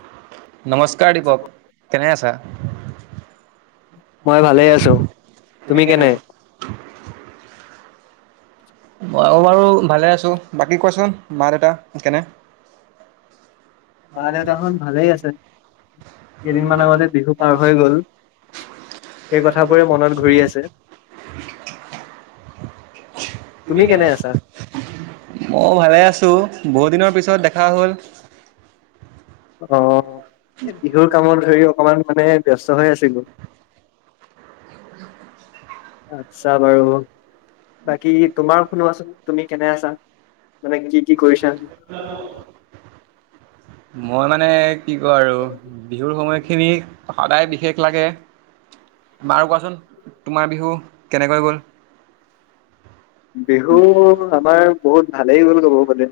অ নমস্কাৰ দীপক কেনে আছা মই ভালেই আছো তুমি কেনে মই বাৰু ভালে আছো বাকী কোৱাচোন মা দেউতা কেনে মা দেউতাখন ভালেই আছে কেইদিনমান আগতে বিহু পাৰ হৈ গল সেই কথাবোৰে মনত ঘূৰি আছে তুমি কেনে আছা মই ভালে আছো বহুত দিনৰ পিছত দেখা ত ৰাহুল অহ এ বিহুৰ কামত ধৰি অকমান মানে ব্যস্ত হৈ আছিলো আচ্ছা বাৰু বাকী তোমাৰ শুনোৱাচোন তুমি কেনে আছা মানে কি কি কৰিছা মই মানে কি কওঁ আৰু বিহুৰ সময়ত স খিবি সদায় বিশেষ লাগে বাৰু কোৱাচোন তোমাৰ বিহু কেনেকৈ গ'ল বিহু আমাৰ বহুত ভালেই গ'ল ক'ব গ'লে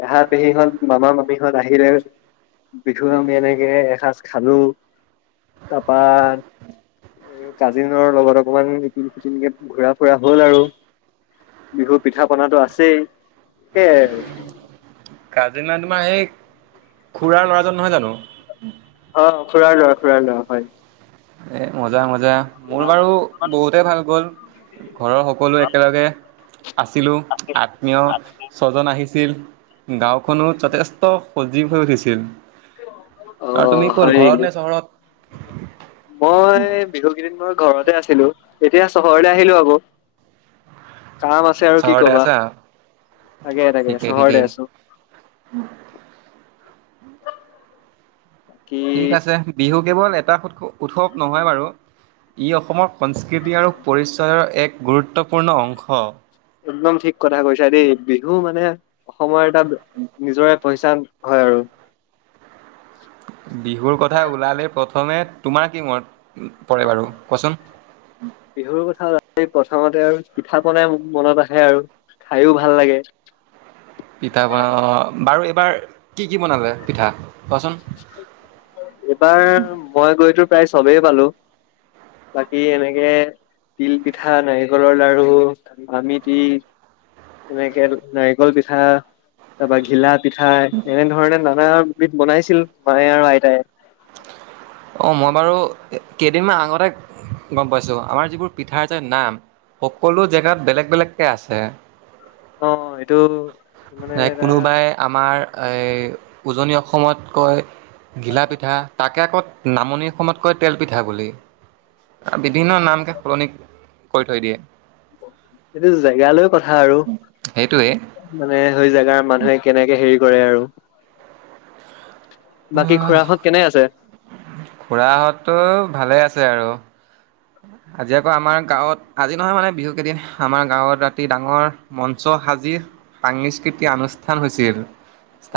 পেহা পেহী হ মামা মামী বিহু আহিলে বিহু আমি এনেকে এসাঁজ খালো তাৰপৰা কাজিনৰ লগত অকমান ইপিন চিটিনকে ঘুৰা ফুৰা হল আৰু বিহুৰ পিঠা পনাটো আছেই সেইয়াই আৰু কাজিনঙনা তোমাৰ সেই খুুৰাৰ ল'ৰাজন নহয় জানো অ খুৰা লোৱা খুৰা লোৱা হয় এ মজা মজা মোৰ বাৰু বহুতে ভাল গ'ল ঘৰৰ সকলো একেলগে আছিলো আত্মীয় ছজন আহিছিল আছিল গাঁওখনো যথেষ্ট পজিটিভ হৈ উঠিছিল অ আৰু তুমি ক'ল হয় ঘৰত নেকি নে চহৰত [unintelligible] মই বিহু কেইদিনমানত ঘৰতে আছিলো এতিয়া চহৰলে আহিলো আকৌ কাম আছে আৰু কি চহৰতে কবা আছা তাকে তাকে ঠিকেই ঠিকেই। চহৰতে আছো বাকী ঠিক আছে বিহু কেৱল এটাৎস উৎসৱ নহয় বাৰু ই অসমৰ সংস্কৃতি আৰু পৰিচয়ৰ এক গুৰুত্ব একদম ঠিক কথা কৈছা দেই বিহু মানে অসময়ত নিজৰে পইচা হয় আৰু বিহুৰ কথা ওলালে প্ৰথমে তোমাৰ কি মন পৰে বাৰু কচোন বিহুৰ কথা খাওঁতে আৰু পিঠা পনাই মনত আহে আৰু খাইও ভাল লাগে বাৰ কি কি বনালে পিঠা কোৱাচোন? এইবাৰ মই গৈতো প্ৰায় চবেই পালো বাকী এনেকে তিল পিঠা নাৰিকলৰ লাাৰু আমিতি এনেকে নাৰিকল পিঠা তাৰপা ঘিলাত পিঠাই এনেধৰণে নানা বনাইছিল মায়ে আৰু আইতায় অ মই বাৰু কেইদিনমান আগতে গম পাইছোঁ আমাৰ যিবোৰ পিঠা আছে নাম সকলো জেগাত বেলেগ বেলেগকৈ আছে অ এইটো মানে ন এটা কোনোবাই আমাৰ এই উজনি অসমতকৈ ঘিলা পিঠা তাকে কত নামনিৰ সময়তকৈ তেল পিঠা বুলি বিভিন্ন নামকে সলনি কৰি থৈ দিয়ে সেইটো জেগালৈ কথা আৰু সেইটোৱেই। মানে জোগাৰ মানুহে কেনেকে হেৰি কৰে আৰু বাকী খুৰাহঁত কেনে আছে খুৰা হতটো ভালে আছে আৰু আজি আকৌ আমাৰ গাঁৱত আজি নহয় মানে বিহু কেইদিন আমাৰ গাঁৱত ৰাতি ডাঙৰ মঞ্চ সাজি সাস্কৃতিক অনুষ্ঠান হৈছিল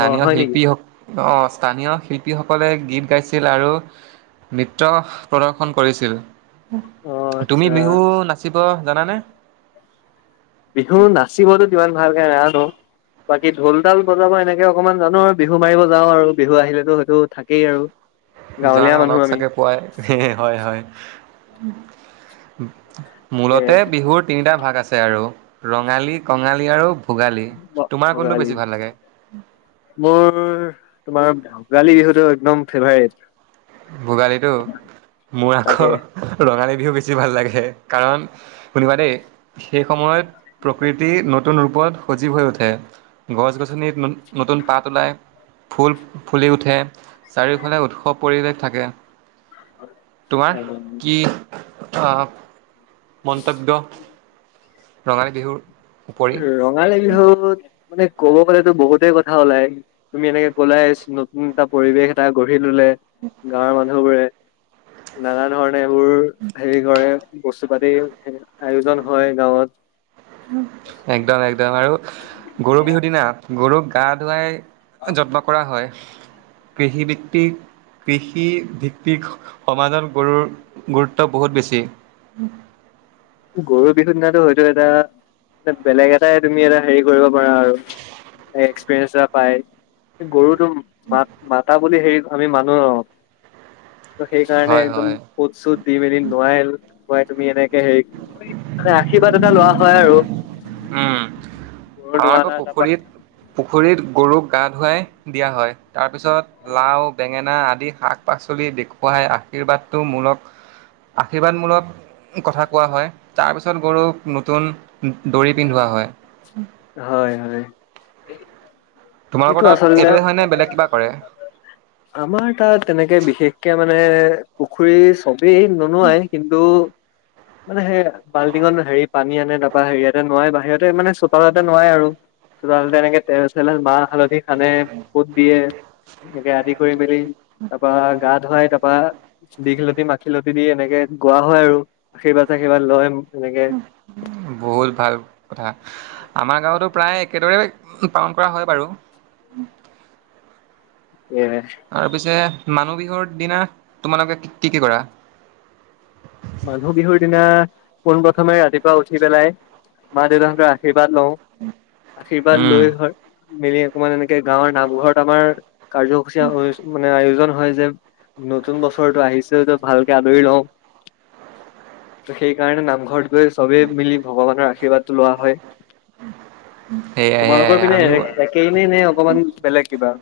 অ' হয় নেকি? শিল্পী হওক অ স্থানীয় শিল্পীসকলে গীত গাইছিল আৰু নৃত্য প্ৰদৰ্শন কৰিছিল অ' তুমি আচ্ছা। বিহু নাচ শিৱ জানানে বিহু নাচিবতো কিমান ভালকাই নাজানো বাকী ঢোল তাল বজাব এনেকে অকমান জানো আৰু বিহু মাৰিব যাওঁ আৰু বিহু আহিলেতো হয়তো থাকেই আৰু যোৱা গাঁৱলীয়া না মানুহ লগ আমি। চাগে পোৱাই হয় হয় উ উম কে মূলতে বিহুৰ তিনিটা ভাগ আছে আৰু ৰঙালী কঙালী আৰু ভোগালী। তোমাৰ কোনটো ভোগালী বেছি ভাল লাগে? মোৰ তোমাৰ ভোগালী বিহুতো নম ফে ভাই ভোগালীতটো মোৰ আকৌ তাকে ৰঙালী বিহু বেছি ভাল লাগে কাৰণ শুনিব দেই সেই সময়ত প্ৰকৃতি নত নতুন ৰূপত সজীৱ হৈ উঠে। গছ-গছনিত নতুন পাত ওলাই। ফুল ফুলি উঠে চাৰিওফালে উৎসৱ পৰিৱেশ থাকে তোমাৰ কি অ'হ মন্তব্য ৰঙালী বিহু ৰঙালী বিহু ত মানে ক'ব গ'লেতো বহুতেই কথা ওলাই তুমি এনেকে ক'ললে নতুন এটা পৰিৱেশ এটা গঢ়ি চবে ললে গাঁৱৰ মানুহ বোৰে নানান ধৰণৰ এইবোৰ হেৰি কৰে বস্তু পাতি আয়োজন হয় গাঁৱত। একদম একদম আৰু গৰু বিহু দিনা গৰুক গা ধুৱাই জকমক কৰা হয় কৃষিভিত্তিক কৃষিভিত্তিক সমাজত গৰু গুৰুত্ব বহুত বেছি। গৰু বিহুৰ দিনাটো হয়তো এটা এটা বেলেগ এটাই তুমি এটা হেৰি কৰিব পাৰা আৰু এক্সপিৰিয়েঞ্চ এটা পাই গৰু তুম মাত মাতা বুলি হেৰি আমি মানুহ ত সেইকাৰণে হয় একদম হয় কোত চোত দি মেলি লয় আৰু কাই তুমি এনেকে হেৰি মানে আশীৰ্বাদ এনে লোৱা হয় আৰু উম। গৰু আমাৰ আকৌ নোৱাৰা তাৰপা পুখুৰীত পুখুৰীত গৰুক গা ধুৱাই দিয়া হয় তাৰ পিছত লাও বেঙেনা আদি শাক-পাচলি দেখুৱাই আশীৰ্বাদটো মূলক আশীৰ্বাদমূলক কথা কোৱা হয় তাৰপিছত গৰুক নতুন দৰি পিন্ধোৱা হয় হয় হয় এইটো তোমালোকৰ তাত আচলতে এইটোয়ে হয় নে বেলেগ কিবা কৰে? আমাৰ তাত তেনেকে বিশেষকে মানে মানে পুখুৰী চ এই নুনোৱাই কিন্তু মানে সেই বাল্টিঙত হেৰি পানী আনে তাৰপা হেৰিয়াতে নোৱাই বাহিৰতে মানে চোতালতে নোৱাই আৰু চোতালতে এনেকে তেল চলে মাহ- হালধি ানে ফুত [unintelligible] দিয়ে ে [unintelligible] ধুই মেলি তাৰ পৰা গা ধুৱাই, তাৰ পৰাা দীঘলতি মাখিয়তি দি এনেকে গোৱা হয় আৰু আশীৰ্বাদ চশীৰ্বাদ লয় এনেকে বহুত ভাল কথা আমাৰ গাঁৱতো প্ৰায় একেদৰে পালন কৰা হয় বাৰু এ তাৰ পিছে মানুহ বিহুৰ দিনা তোমালোকে কি কি কৰা মানুহ বিহুৰ দিনা পোন প্ৰথমে ৰাতিপুৱা উঠি পেলাই মা দেউতাহঁতৰ আশীৰ্বাদ লওঁ আশীৰ্বাদ উম, লৈ হয় মিলি অকমান এনেকে গাঁৱৰ নামঘৰত আমাৰ কাৰ্যসূচী মানে আয়োজন নহয় যে নতুন বছৰটো আহিছে যে ভালকে আদৰি লওঁ ত সেইকাৰণে নামঘৰটো চবেই মিলি ভগৱানৰ আশীৰ্বাদ লোৱা হয় সেয়াই সেয়াই তোমালোকৰ পিনে আমিও একেইনেই নে অকমান বেলেগ কিবা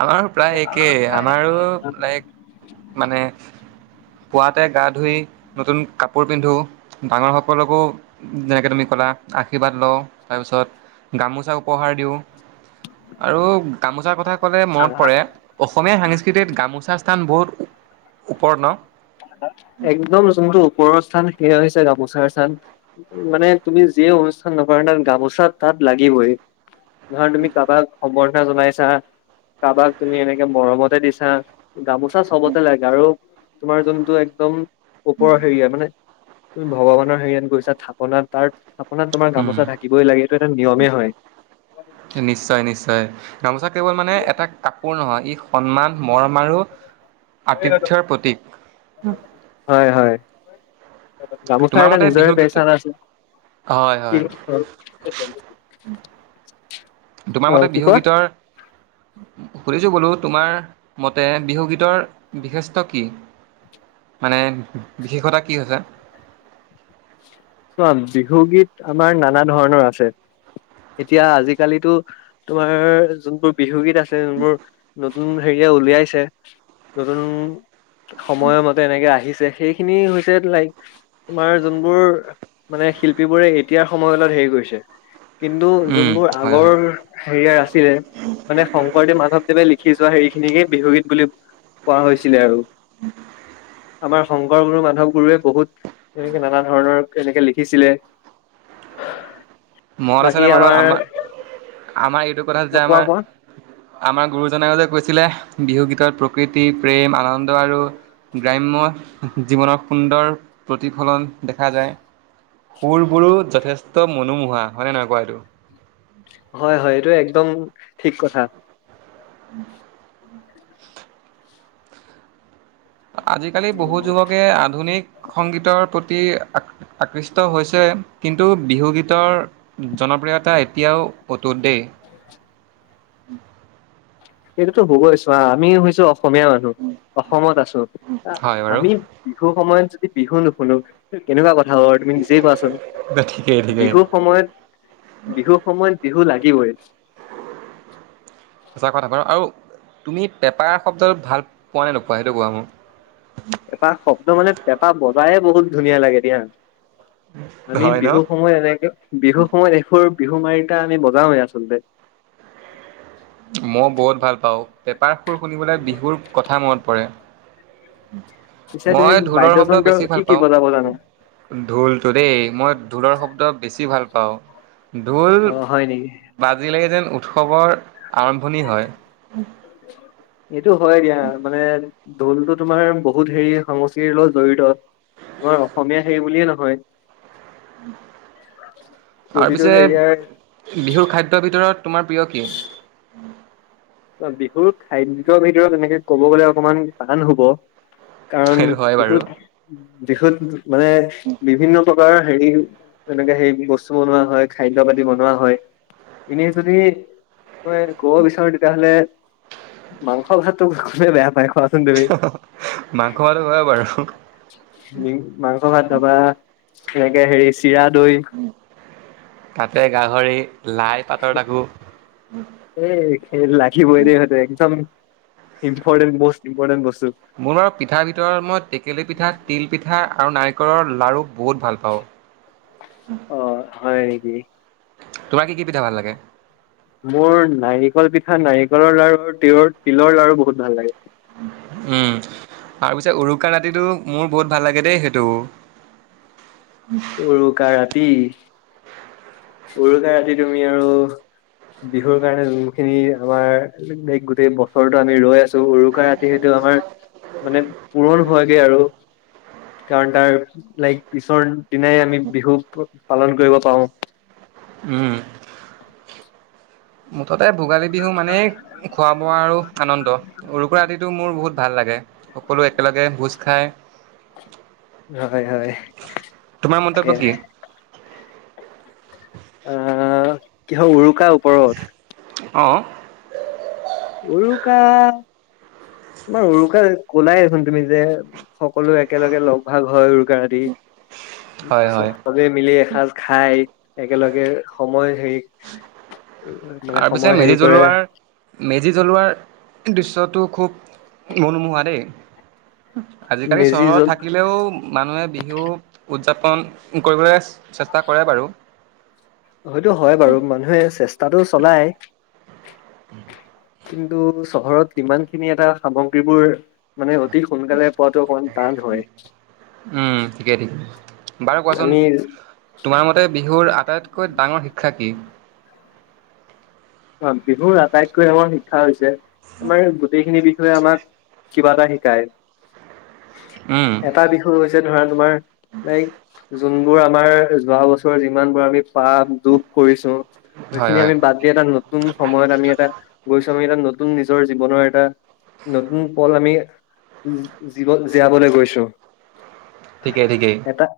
আমাৰো প্ৰায় একেই আমাৰো লাইক মানে পুৱাতে গা ধুই নতুন কাপোৰ পিন্ধো ডাঙৰ সকলকো যেনেকে তুমি ক'লা আশীৰ্বাদ লওঁ তাৰপিছত গামোচাক উপহাৰ দিওঁ আৰু গামোচাৰ কথা সকলে মনত পৰে অসমীয়া সংংস্কৃতিত গামোচা সান বহুত ওপৰ্ণ একদমো ওপৰৰ স্থান সেয়া হৈছে গামোচাৰ চান মানে তুমি যিয়ে অনুষ্ঠান নকৰা তাত গামোচাত তাত লাগিবই ধৰ তুমি কাবাক অৱৰ্ধনা জনাইছা কাৰোবাক তুমি এনেকে মৰমতে দিছা গামোচা চবতে লাগে আৰু তোমাৰ জন্তু একদম ওপৰৰ হেৰিয় মানে তুমি ভগৱানৰ হেৰিয়াত গৈছা থাক সোনা তাৰ সোনাত তোমাৰ উম, গোমোচা থাকিবই লাগে এটা নিয়মে হয় নিশ্চয় নিশ্চয় গামোচা কেৱল মানে এটা কাপোৰ নহয় ই সন্মান মৰম আৰু [unintelligible] আতিথ্যৰ প্ৰতীক হয় হয়। গামোচাৰ তোমাৰ এটা মতে নিজৰে বিহু গীত পেচান আছে, হয় হয় কি তোমাৰ অ মতে কি বিহু কয় গীতৰ, সুধিছো বোলো তোমাৰ মতে বিহুগীতৰ বিশেষ্ট কি? মানে বিশেষতা কি হৈছে? বিহুগীত আমাৰ নানা ধৰণৰ আছে এতিয়া আজিকালিতো তোমাৰ যোনবোৰ বিহুগীত আছে [unintelligible] উ হেৰিয়ে উলিয়াইছে, নতুন সময় মতে এনেকে আহিছে সেইখিনি হৈছে লাইক তোমাৰ যোনবোৰ মানে শিল্পী বোৰে এতিয়াৰ সময়ৰ লগত হেৰি কৰিছে। কিন্তু উম যোনবোৰ হয় আগৰ হয় হেৰিয়াৰ ৰাচিৰে মানে শংকৰদেৱ মাধৱদেৱে লিখি সিজোৱা হেৰিখিনিকে বিহুগীত বুলি কোৱা হৈছিলে আৰু [unintelligible] আমাৰ শংকৰ গুৰু মাধৱ গুৰুৱে বহুত এনেকে নানা ধৰণৰ কেনেকে লিখিছিলে। মনত আছেনে বাৰু আমাৰ, আমাৰ এইটো কথা যে কোৱা আমাৰ, কোৱা আমাৰ গুৰুজনাই যে কৈছিলে? বিহুগীতত প্ৰকৃতি প্ৰেম আনন্দ আৰু গ্ৰাম্য জীৱনৰ সুন্দৰ প্ৰতিফলন দেখা যায়। সুৰবোৰো যথেষ্ট মনোমোহা। হয়নে নহয় কোৱা এইটো? হয় হয় এইটো একদম ঠিক কথা [unintelligible] আজিকালি বহু যুৱকে আধুনিক সংগীতৰ প্ৰতি আকৃষ্ট হৈছে কিন্তু বিহুগীতৰ জনপ্ৰিয়তা এতিয়াও অতুত দেই এইটোতো হ'বই চোৱা, আমি হৈছো অসমীয়া মানুহ অসমত আছো হয় বাৰু আমি বিহুৰ সময়ত বিহু নুশুনো কেনেকুৱা কথা। ৰ তুমি নিজেই কোৱাচোন ঠিকেই ঠিকেই বিহু সময়ত, বিহু সময়ত বিহু লাগিবই। সঁচা কথা বাৰু আৰু তুমি পেপাৰ শব্দটো ভাল পোৱা নে নোপোৱা সেইটো কোৱা মোক এটা শব্দ মানে এটা ব চায়ে বহুত ধুনীয়া লাগে দিয়া। আমি হয় ন বিহু সময় এনেকে বিহু সময়ত এইোৰ বিহু মাৰিটা আমি বজােৱেও আচলতে মই বহুত ভাল পাওঁ পেপাৰ সুৰ শুনিবলৈ বিহুৰ কথা মনত পৰে। পিছে তুমি মই ঢোলৰ শব্দ বাদ্যযন্ত্ৰ বেছি কি ভাল কি পাওঁ বজাব জানা ঢোলতো দেই মই ঢোলৰ শব্দ বেছি ভাল পাওঁ অওঁ ঢোল অ হয় নেকি বাজিলে যেন উৎসৱৰ আৰম্ভণি হয় এইটো হয় দিয়া মানে ঢোলটো তোমাৰ বহুত হেৰি সংস্কৃতিৰ লগত জড়িত, তোমাৰ অসমীয়া হেৰি বুলিয়ে নহয়। আৰু প্ৰতিটো পিছে হেৰিয়াৰ বিহুৰ খাদ্যৰ ভিতৰত তোমাৰ প্ৰিয় কি বিহুৰ খাদ্যৰ ভিতৰত এনেকে কব গ'লে অকমান টান হব কাৰণ সেইটো হয় বাৰু বিহুত বিহুত মানে বিভিন্ন প্ৰকাৰ হেৰি এনেকে হে বস্তু বনোৱা হয় খাদ্য পাতি বনোৱা হয় এনেই যদি [unintelligible] ক'ব বিচ মাংস ভাতোলে বেয়া পায় খোৱা দে মাংস ভাতো হয় বাৰু মাংস ভাত বা সেনেকে হেৰিছ তাতে গাহৰি লাই পাতৰ ডাকোঁ এই খেল লাগিবই দটো একদম ইম্পৰ্টেট বস, ইম্পৰ্টেট বস্ত। মূলৰ পিঠা ভিতৰত মই টেকেলি পিঠাত তিলপিঠা আৰু নাৰিকলৰ লাড়ু বহুত ভাল পাওঁ অ হয় নেকি তোমাৰ কি কি পিঠা ভাল লাগে মোৰ নাৰিকল পিঠা নাৰিকলৰ লাৰু তিয়ত তিলৰ লাৰু বহুত ভাল লাগে। তাৰ পিছত উৰুকা ৰাতিটো মোৰ বহুত ভাল লাগে দেই সেইটো। উৰুকা ৰাতি। উৰুকা ৰাতিত আমি আৰু বিহুৰ কাৰণে যোনখিনি আমাৰ, লাইক গোটেই বছৰৰতো আমি ৰৈ আছো উৰুকা ৰাতি সেইটো আমাৰ মানে পূৰণ হোৱাকে আৰু কাৰণ তাৰ, লাইক পিছৰ দিনাই আমি বিহু পালন কৰিব পাৰো। উম অ ততে ভোগালী বিহু মানে খোৱা বোৱা আৰু আনন্দ উৰুকৰা ৰাতিটো মোৰ বহুত ভাল লাগে সকলো একেলগে ভোজ খাই হয় হয় তোমাৰ মন্তব্য কি অ কিহৰ উৰু কা ওপৰত অঁ উৰুকা তোমাৰ উৰুকা কলাই দেচোন তুমি যে সকলো একেলগে লগ ভাগ হয় উৰুকা দি হয় হয় চবে মিলি এসাঁজ খাই একেলগে সময় হেৰি মানে তাৰ পিছে সময় মেজি হেৰি কৰে জ্বলোৱাৰ মেজি জ্বলোৱাৰ দৃশ্যটো খুব মনোমোহা দেই? আজিকালি মেজি চহৰত জল থাকিলেও মানুহে বিহু উদযাপন কৰিবলৈ আছে চেষ্টা কৰে বাৰু হয় ইটো হয় বাৰু মানুহে চেষ্টা অ'টো চলাই [unintelligible] কিন্তু চহৰত যিমান খিনি এটা সামগ্ৰীবোৰ মানে অতি সোনকালে পোৱাতটো অকমান টান হয়। উম ঠিকেই ঠিকে বাৰু কোৱাচোন আমি তোমাৰ মতে বিহুৰ আটাইতকৈ ডাঙৰ শিক্ষা কি? অ' বিহুৰ আটাইতকৈ আমাৰ শিক্ষা হৈছে আমাৰ গোটেইখিনি বিষয়ে আমাক কিবা এটা শিকায়। উম এটা বিষয় হৈছে যে ধৰা তোমাৰ নাই জেম তোৰ, আমাৰ যোৱা বছৰ যিমান বোৰ আমি পাপ, দোষ কৰিছো হয় সেইখিনি হয় আমি বাদ দি এটা নতু নতুন সময়ত আমি এটা গৈছো আমি এটা নতুন নিজৰ জীৱনৰ এটা নতুন পল আমি জীৱ জীয়াবলৈ গৈছো। ঠিকে ঠিকে এটা